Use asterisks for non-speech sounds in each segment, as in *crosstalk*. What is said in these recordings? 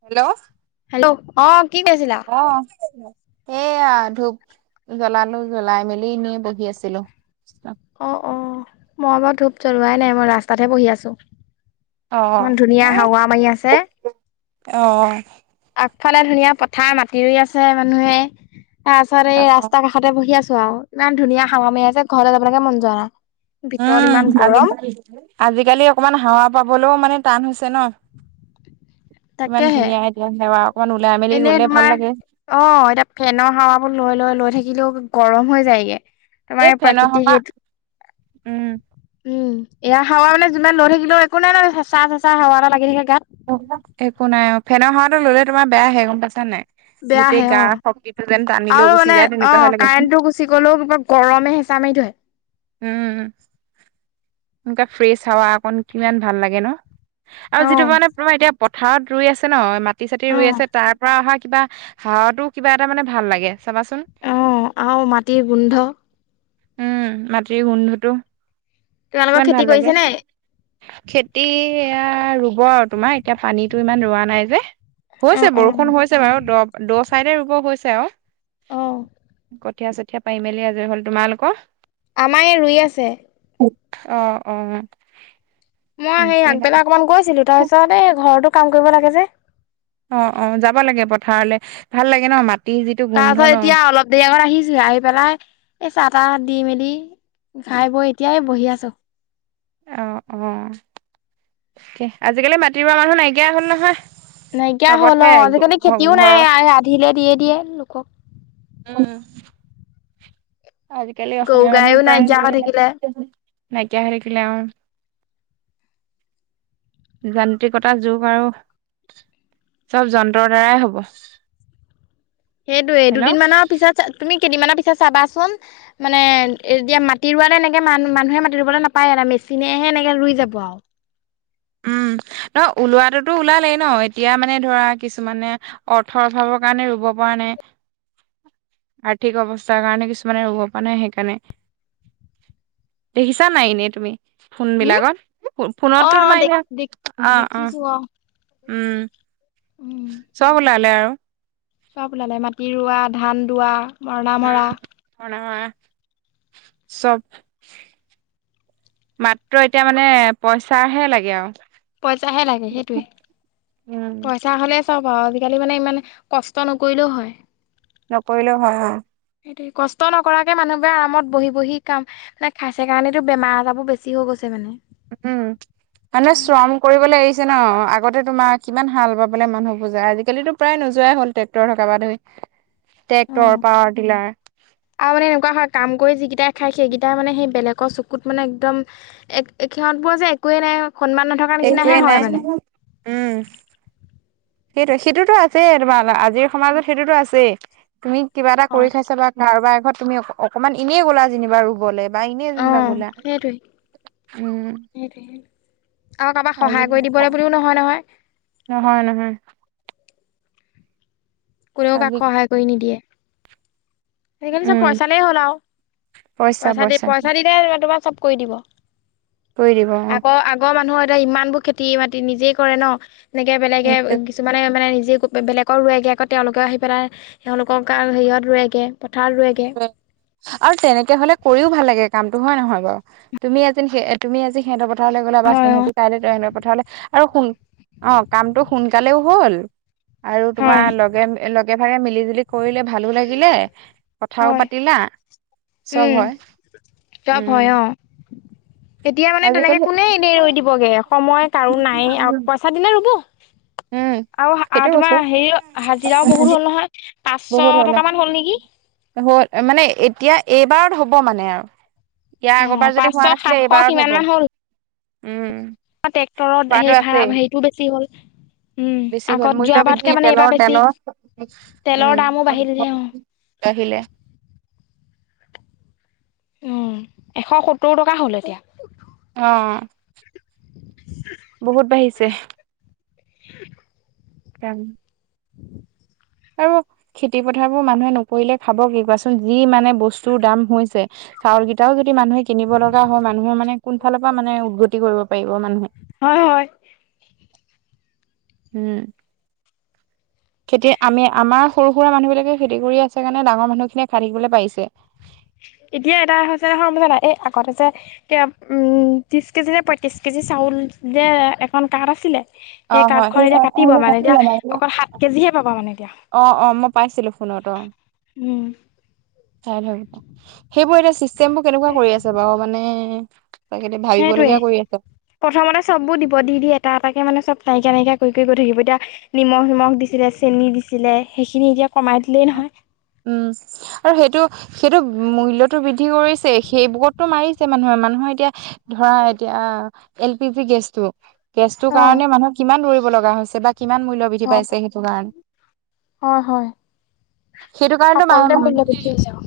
Hello hello অ' কি কৈছিলা? অ' সেইয়া ধূপ জ্বলালো জ্বলাই মেলি এনে বহি আছিলো। অ' অ' মই বাৰু ধূপ জ্বলোৱাই নাই মই ৰাস্তাতহে বহি আছো। অ ইমান ধুনীয়া হাৱা মাৰি আছে। অ অ ইফালে ধুনীয়া পথাৰ মা ই আছে মানুহে তাৰ পাছত এই ৰাস্তা কাষতে বহি আছো। ও ইমান ধুনীয়া হাবা মাৰি আছে ঘৰলৈ যাবলৈকে মন যোৱা নাই। ভিতৰত ইমান উম আজাল গৰম আজিকালি অকমান হাৱা পাবলৈও মানে টান হৈছে। ছে ন, ইমান তাকেহে ধুনীয়া এতিয়া সেৱা অকমান ওলাই মেলি এনেই গলে ভাল তোমাৰ লাগে। অ' এতিয়া ফেনৰ হাৱা বোৰ লৈ লৈ লৈ থাকি িলে গৰম হৈ যায়গে এই তোমাৰ ফেনৰ প্ৰাকৃতিক হাৱা এইটো উম। উম এয়া হাৱা মানে যিমান লৈ থাকিলেও একো নাই ন চা চেচা হাৱা এটা লাগি থাকে। গাত অ' একো নাই অ' ফেনৰ হাবাটো ললে তোমাৰ বেয়া আহে গম পাইচা নে নাই? গোটেই বেয়াহে গাৰ অ' শক্তিটো যেন টানি লৈ আৰু গুচি মানে যায় তেনেকুৱাহে অ' লাগে কাৰেণ্টটো গুচি গলেও কিবা গৰমে হেঁচা মাৰি ধৰে। উম। ফ্ৰেছ হাৱা অকন কিমান ভাল লাগে ন আৰু অ যিটো মানে তোমাৰ এতিয়া পথাৰত ৰুই আছে ন মাটি চাতি অ ৰুই আছে তাৰ পৰা অহা কিবা হাবাতো মানে কিবা এটা মানে ভাল লাগে। চাবাচোন অ' আৰু মাটিৰ গোন্ধ। উম মাটিৰ গোন্ধটো। তোমালোকৰ কিমান ভাল খেতি লাগে কৰিছে নে? খেতি এয়া ৰুব আৰু তোমাৰ এতিয়া পানীতো ইমান ৰোৱা নাই যে। অ হৈছে অ বৰষুণ হৈছে বাৰু দ দ চাইডে ৰুব হৈছে আৰু। অ কঠীয়া চঠীয়াা পাই মেলি আজৰি হল তোমালোকৰ? আমাৰ এই ৰুই আছে। অ' অ'। মই সেই ঠিকে আগবেলা অকমান গৈছিলো তাৰপিছত এই ঘৰতো কাম কৰিব লাগে যে। অ' অ' যাব লাগে পথাৰলৈ ভাল লাগে ন মাত তাৰ পাছত এতিয়া অলপ দেৰি আগত আহিছো আহি পেলাই এই চাহ তাহ দি মেলি খাই বৈ এতিয়াই বহি আছো। অ' অ' তে আজিকালি মাটি ৰুৱা মানুহ নাইকিয়া হ'ল নহয়। নাইকিয়া হ'ল পাবহে অ' আজিকালি খেতিও নাই ঘৰৰ আধিলে দিয়ে দিয়ে লোকক আজিকালি গৰু অসমীয়া মানুহো গাইও নাইকিয়া হৈ থাকিলে প্ৰায়ে নাইকিয়া হৈ থাকিলে। *inaudible* যান্ত্ৰিকতাৰ যুগ আৰু। চব যন্ত্ৰৰ দ্বাৰাই হ'ব। সেইটোয়ে দুদিনমানানৰ পিছত তুমি কেইদিনমানৰি ছে চাবাচোন মানে এতিয়া মাতি ৰুোৱা ন এনেকে মান মানুহে মাতি ৰুবলৈ নাপায় এটা মেচিনেহে এনেকে ৰুই যাব আৰু। উম ন ওলোৱাাততো ওলালেই ন এতিয়া মানে ধৰা কিছুমানে অৰ্থৰ অভাৱৰ কাৰণে ৰুব পৰা নাই। *inaudible* আৰ্থিক অৱস্থাৰ কাৰণে কিছুমানে ৰুব পৰা নাই সেইকাৰণে। দেখিছা নাই এনেই তুমি? ফোন উম বিলাকত অ ফোনতেটো অ তোমাৰ দে এনে দে অ', অ', দেখিছো উম *inaudible* চব ওলালে আৰু। চব ওলালে মাটি ৰোৱা, ধান দোৱা মৰণা মৰা উম, অ, নহয় চব। মাত্ৰ এতিয়া মানে পইচাহে লাগে আওঁ। পইচাহে লাগে সেইটোৱে উম পইচা হ'লে চব সহ আজিকালি মানে ইমান কষ্ট নকৰিলেও হয়। নকৰিলেও হয় অ, সেইটোৱে কষ্ট নকৰাকে মানুহবোৰে আৰামত বহি- বহি কাম মানে খাইছে কাৰনেটো বেমাৰ আজাৰবোৰ বেছি হৈ গৈছে মানে। উম, মানুহে শ্ৰম উম কৰিবলৈ এৰিছ যে ন' আগতে তোমাৰ কিমান হাল বাবলে মানুহবোৰ যায় আজিকালিটো প্ৰায় নোযোৱাই হ'ল ট্ৰেক্টৰ থকাৰ বা ধই। ট্ৰেক্টৰ, অ পাৱাৰটিলাৰ। খাই সেইকেইটা মানে সেই বেলেগৰ চকুত মানে একদম এক সিহঁতবোৰ যে একোৱেই নাই সন্মান নথকাৰ একোৱেই নিচিনাহে নাই হয় মানে। উম সেইটোৱে সেইটো টো আছে *unintelligible* আজিৰ সমাজত সেইটো টো আছেই। তুমি কিবা এটা হয়। কৰি খাইছা বা কাৰোবাৰ এঘৰত তুমি অকমান এনেই গ'লা যেনিবা ৰুবলে বা এনেই অ যেনিবা গ'লা সেইটোৱে উম, সেইটোৱে। আৰু কাৰোবাক আজি সহায় কৰি দিবলৈ বুলিও নহয় -নহয়। নহয় নহয় কোনেও আজি কাক সহায় কৰি নিদিয়ে। সেইকাৰণে চব উম পইচালেই হ'ল আৰু পইচা দি পইচা দিলে তোমাক কৰি দিব কৰি দিব আগৰ-আগৰ মানুহৰ এ ইমান বোৰ খেতি বাতি নিজে কৰে ন এনেকে বেলেগে কিছুমানে মানে নি যি বেলেগক ৰোৱেগৈ আকৌ তেওঁলোকেও আহি পেলাই তেওঁলোকক হেৰিয়ত ৰোৱগৈ। আৰু তেনেকে হলে কৰিও ভাল লাগে কাম নহয় নহয় বাৰু তুমি-তুমি সিহঁতৰ আজি পথাৰলৈ গ'লে বা হয় অ সিহঁতি কাইলে সিহঁতৰ পথাৰলৈ। আৰু শুন অ, কামটো সোনকালেও হ'ল আৰু হয় তোমাৰ লগে একে ভাগে মিলি -জুলি কৰিলে ভালো লাগিলে। কথাও হয় পাতিলা, চব হয়। চব উম হয় অ, এতিয়া মানে তেনেকে আজিকালি কোনে এনে ৰৈ দিবগে সময় কাৰো নাই পইচা দিলে ৰুব। উম *inaudible* আৰু সেইটোয়ে তোমাৰ কৈছো হেৰি হাজিৰাও বহুত হল নহয় পাঁচশ টকা মান হল নেকি। হল মানে এতিয়া এইবাৰত হ'ব মানে আৰু ইয়াৰ অ আগৰবাৰ যদি পাঁচশ হোৱা নাছিলে সাতশ এইবাৰত সিমান হব। মান হ'ল উম, ট্ৰেক্টৰত হোৱাটো সেই ভাড়া আছেই হেৰিটোও বেছি হ'ল। উম বেছি হ'ল আগত মূল্য যোৱাবাৰতকে বৃদ্ধি মানে এইবাৰ তেলৰ - বেছি তেলৰ তেলৰ উম, দামো বাঢ়িলহে অ বাঢ়িলে। *inaudible* উম, এশ সত্তৰ টকা হ'ল এতিয়া। অহ, বহুত বাঢ়িছে। *inaudible* কাম। আৰু খেতি পথাৰবোৰ মানুহে নকৰিলে খাব কি কোৱাচোন, যি মানে বস্তুৰ দাম হৈছে। চাউল কেইটাও যদি মানুহে কিনিব লগা হয়, মানুহে মানে কোন ফালৰ পৰা মানে উদগতি কৰিব পাৰিব মানুহে। হয় হয়। উম, খেতি, আমি আমাৰ সৰু-সুৰা মানুহ বিলাকে খেতি কৰি আছে কাৰণে ডাঙৰ মানুহ খিনিয়ে কাঢ়িবলৈ পাইছে। এতিয়া এটা হৈছে নহয় বুইছা নাই এই আগতে যে কে উম, ত্ৰিছ কেজি নে পইত্ৰিছ কেজি চাউল যে এখন কাৰ্ড আছিলে অ সেই হয় কাৰ্ডখন এতিয়া কাটিব মানে এতিয়া অকল সাত কেজিহে পাবা মানে এতিয়া। অ', অ', মই পাইছিলোঁ ফোনত অ, উম, চাই *unintelligible* সেইবোৰ এতিয়া চিষ্টেমবোৰ কেনেকুৱা কৰি আছে বাৰু মানে তাকে এতিয়া সেইটোৱে ভাবিবলগীয়া কৰি আছে প্ৰথমতে চববোৰ দিব দি-দি এটা- এটাকে মানে চব নাইকীয়া-নাইকীয়া কৰি-কৰি কৰিব ধৰিব এতিয়া নিমখ-নিমখ দিছিলে, চেনি দিছিলে, সেইখিনি এতিয়া কমাই দিলেই নহয়। উম, আৰু সেইটো-সেইটো মূল্যটো বৃদ্ধি কৰিছে সেইবোৰতো মাৰিছে মানুহৰ মানুহে এতিয়া ধৰা এতিয়া এল পি জি গেছটো গেছটোৰ অ কাৰণে মানুহ কিমান দৌৰিব লগা হৈছে, বা কিমান মূল্য অ বৃদ্ধি পাইছে সেইটো কাৰণে। হয় হয় সেইটোৰ কাৰণেটো সকলোতে *unintelligible* মূল্য কি বৃদ্ধি হৈছে আৰু।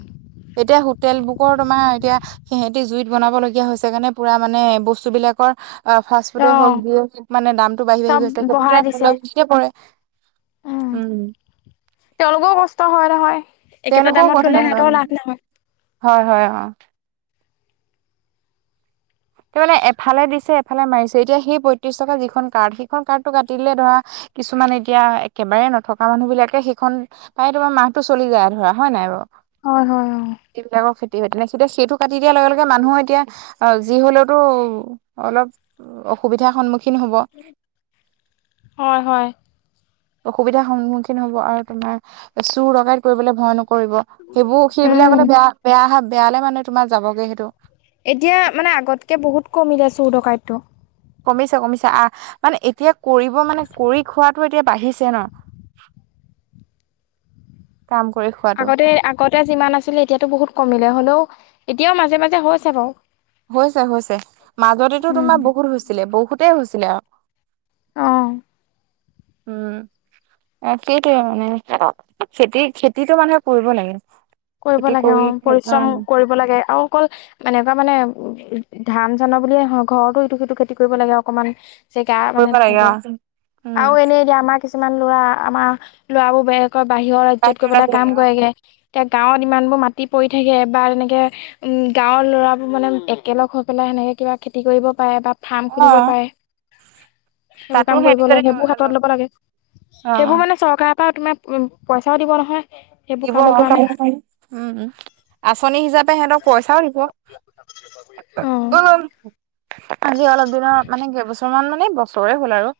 এতিয়া হোটেল বুকৰ তোমাৰ এতিয়া হে এতিয়া জুইত বনাব লগীয়া হৈছে কাৰণে পুৰা মানে বস্তুবিলাকৰ অ, ফাষ্ট অ ফুডে হওক যিয়ে হওঁক মানে দামটো বাঢ়ি-বাঢ়ি চব গৈছে বঢ়াই দিছে গতিকে *unintelligible* পৰে। উম তেওঁলোকেও কষ্ট হয় নহয়। একেটা তেওঁলোকৰ দামত থলে *unintelligible* সিহঁতৰও লাভ নহয় হয় হয় অ'। তাৰ মানে এফালে দিছে এফালে মাৰিছে, এতিয়া সেই পইত্ৰিছ টকা যিখন কাৰ্ড সেইখন কাৰ্ডটো কাটিলে ধৰা- কিছুমান এতিয়া একেবাৰে নথকা মানুহ বিলাকে সেইখন পায় তোমাৰ মাহটো চলি যায় ধৰা, হয় নাই বাৰু। হয় হয় হয়। যিহে তুৱে সেইটো কাটি দিয়াৰ লগে লগে মানুহৰ এতিয়া আ যি হলেওতো অলপ অসুবিধা সন্মুখ- হয় হয়। অসুবিধাৰ সন্মুখীন হব আৰু তোমাৰ চুৰ ডকাইত কৰিবলৈ ভয় নক- কৰিব এইবোৰ উম সেইবিলাক বেয়া বেয়া বেয়ালৈ মানে তোমাক যাব গৈ সেইটো। এতিয়া মানে আগতকৈ বহুত কমিলে চোৰ- ডকাইটো। কমিছে, কমিছে আহ মানে এতিয়া কৰিব মানে কৰি খোৱাতটো এতিয়া বাঢ়িছে ন? *inaudible* *unintelligible* কাম কৰি খোৱাটো আগতে আগতে যিমান আছিলে এতিয়াতো বহুত কমিলে হ'লেও এতিয়াও মাজে মাজে হৈছে আকৌ - হৈছে হৈছে মাজতেটো উম তোমাৰ বহুত হৈছিলে বহুতেই হৈছিলে অঁ। অ উম। *unintelligible* *unintelligible* *unintelligible* *unintelligible* *unintelligible* কৰিব লাগে কৰিব খেতি লাগে কৰি অঁ পৰিশ্ৰম উম কৰিব লাগে আৰু অকল এবাৰ মানে- উ ধান জানা বুলিয়ে নহয় ঘৰতো ইটো সিটো খেতি কৰিব লাগে অকমান জেগা কৰিব মানে লাগে অ ধুনীয়াকৈ, উম আও এনেই এতিয়া আমাৰ - কিছুমান লৰা আমাৰ লৰাবোৰ বেলেগত বাহিৰৰ ৰাজ্যত বাহিৰত গৈ আছে কাম অ কৰেগৈ এ গাওঁত ইমানবোৰ মাত- টিপ পৰি থাকে বা তেনেকে গাঁৱৰ ল'ৰাবোৰ মানে একেলগ হৈ পেলাই সেনেকৈ কিবা খেতি কৰিব পাৰে, বাত ফাৰ্ম অ খুলিব পাৰে। সেইবোৰ তাতো কাম সেইটো যদি কৰিবলৈ লৈ সেইবোৰ লগ হাতত লব লাগে, অ সেইবোৰ মানে চৰকাৰ তাত তোমাৰ পইচাও দিবনহয় সেইবোৰ দিব কামৰ কাৰণে। উম উম আঁচনি হিচাপে সিহঁতক পইচাও দিব। অ' আজি অলপ দিনৰ মানে কি বছ কিছুমান মানে বছৰে হ'ল আৰু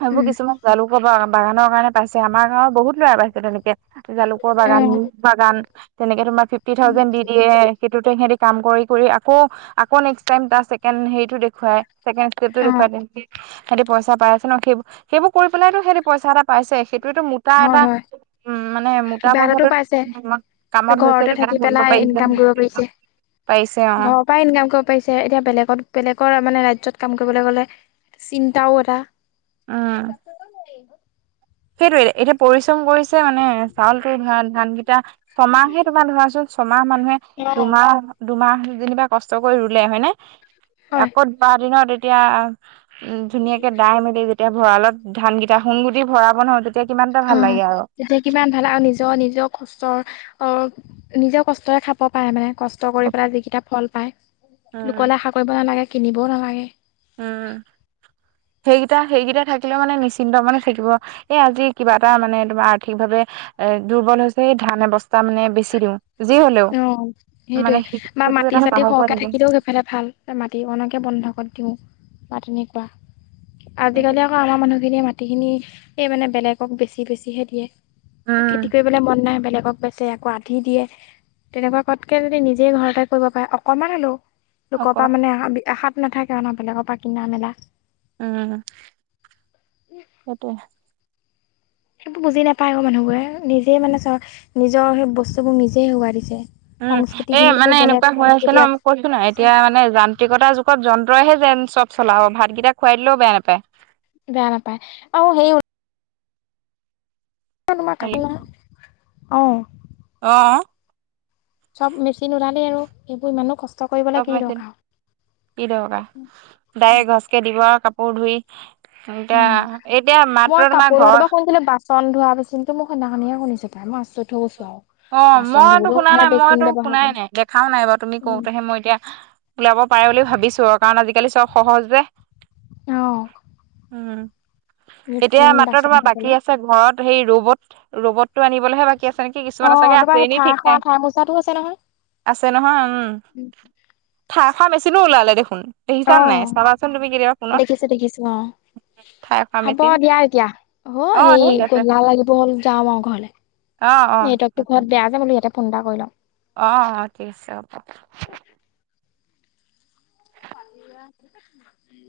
সেইবোৰ উম, কিছুমান জালু কবা বাগানৰ কাৰণে পাইছে, আমাৰ গাওঁৰ বহুত ল'ৰাই পাইছে তেনেকৈ। জালুকৰ বাগান- অ', বাগান তেনেকে তোমাৰ ফিফটি থাউজেনড দি দিয়ে সেইটোতে হেৰি - কাম কৰি কৰি আকৌ আকৌ নেক্স টাইম বা ছেকেণ্ড হেৰিত দেখুৱাই ছেকেণ্ড টো অ', দেখুৱাই দিয়ে। *inaudible* হেৰি পইচা পায় আছে ন সেই- সেইবোৰ কৰিপেলাইটো পইচা এটা পাইছে, সেইটো মোটা হয়, এটা- হয় উম মানে মোটা কিবা এটাতো পাইছে। বছৰটোত কামত হৈছে ঘৰতে থাকি সেইকাৰণে কৰিব পেলাই পাৰিছে। ইনকাম কৰিব পাৰিছে। পাৰিছে অ ঘৰৰ পৰাই ইনকাম কৰিব পাৰিছে, এতিয়া বেলেগত বেলেগৰ মানে ৰাজ্যত কাম কৰিবলে গ'লে চিন্তাও এটা অহ। সেইটোৱে এতিয়া পৰিচ কৰিছে মানে চাউলটো ধৰা ধানকেইটা ছমাহে তোমাৰ ধৰাচোন ছমাহ মানুহে দুমাহ দুমাহ যেনিবা কষ্ট কৰি ৰুলে হয়নে হয় একত বাৰ দিনত এতিয়া উম ধুনীয়াকে দাই মেলি যেতিয়া ভঁৰালত ধানকেইটা সোণ গুটি ভৰাব নহয় তেতিয়া কিমান এটা অ ভাল লাগে আৰু তেতিয়া কিমান ভাল আৰু নিজৰ নিজৰ কষ্টৰ অ নিজেও কষ্টৰে খাব পাৰে মানে কষ্ট কৰি পেলাই যিকেইটা ফল পায়। উম লোকলে আশা কৰিব নালাগে কিনিবও নালাগে। উম। সেইকেইটা সেইকেইটা থাকিলেও মানে নিশ্চিন্ত মানে থাকিব এই আজি কিবা এটা মানে তোমাৰ আৰ্থিক ভাৱে এ দুৰ্বল হৈছে ধান এক বস্তা মানে বেছি দিওঁ যি হলেও, মানে সেইটো এটা খেতি চাতি সাহস হৈ সৰহকে থাকে থাকিলেও সেইফালে ভাল মাটি অকণকে বন্ধকত দিওঁ মাত এনেকুৱা সেইটো আজিকালি আকৌ আমাৰ মানুহখিনিয়ে মাটিখিনি এই মানে বেলেগক বেছি বেছিহে দিয়ে, উম খেতি কৰিবলৈ মন নাই বেলেগক বেচে আকৌ আধি দিয়ে তেনেকুৱা কৰাতকে যদি নিজেই ঘৰতে কৰিব পাৰে অকমান হলেও লোকৰ অকমান পা মানে আশাত নাথাকে ন বেলেগৰ পৰা কিনা মেলা উম, সেইটোৱে *inaudible* সেইবোৰ বুজি নাপায় অ মানুহবোৰে নিজে মানে চ নিজৰ সেই বস্তুবোৰ নিজে হেৰুৱাই দিছে। উম সংস্কৃতি এ খিনিকো মানে বেলেগ এনেকুৱা হৈ আছে সংস্কৃতি ন কৈছো নাই এতিয়া মানে যান্ত্ৰিকতাৰ যুগত যন্ত্ৰ ৰয়হে যেন চব চলা হব ভাতকেইটা খোৱাই দিলেও বেয়া নাপায়। বেয়া নাপায় আৰু সেই উ তোমাৰ কাটলা, অহ অহ *inaudible* চব মেচিন ওলালেই আৰু সেইবোৰ ইমানো কষ্ট কৰিবলৈ চব কি মেচিন, দৰকাৰ কি দৰকাৰ ডাইৰেক্ট ঘছকে দিব আৰু কাপোৰ ধুই এতিয়া উম এতিয়া মই মাত্ৰ কাপোৰ তোমাক ধোৱাটো পৰা ঘৰ শুনিছিলো বাচন ধোৱা মেচিনটো মোক সেইদিনাখনিয়ে শুনিছো পাই মই আচৰিত হৈ গৈছোঁ অ মইতো শুনা নাই মইতো ব্যৱহাৰ শুনাই কৰে নাই দেখাও নাই বাও তুমি উম কওঁতেহে মই এতিয়া ওলাব পাৰে বুলি ভাবিছো আৰু কাৰণ আজিকালি চব সহজ যে, অঁ উম। এতিয়া মেচিন মাত্ৰ বাচন তোমাৰ ধুবলে। বাকী আছে ঘৰত সেই ৰ'বত, ৰ'বত আনিবলেহে বাকী আছে নেকি কিছুমানে অ', চাগে তোমাৰ আছে সেই নি ঠাৰ ঠিক খোৱা নাই, ঠাৰ মোচাটো আছে নহয়। আছে নহয় উম। খাৰ খা মেচিনো ওলালে দেখোন দেখিছান অঁ, নাই চাবাচোন তুমি কেতিয়াবা ফোনত দেখিছো দেখিছো অঁ ঠাই খোৱা হব মেচিন দিয়া এতিয়া অ এই ঠিক আছে গধূলা লাগিব হ'ল যাওঁ আও ঘৰলে। অ অ ঠিক আছে। *unintelligible* অ অ ঠিক আছে হ'ব। *unintelligible* *inaudible*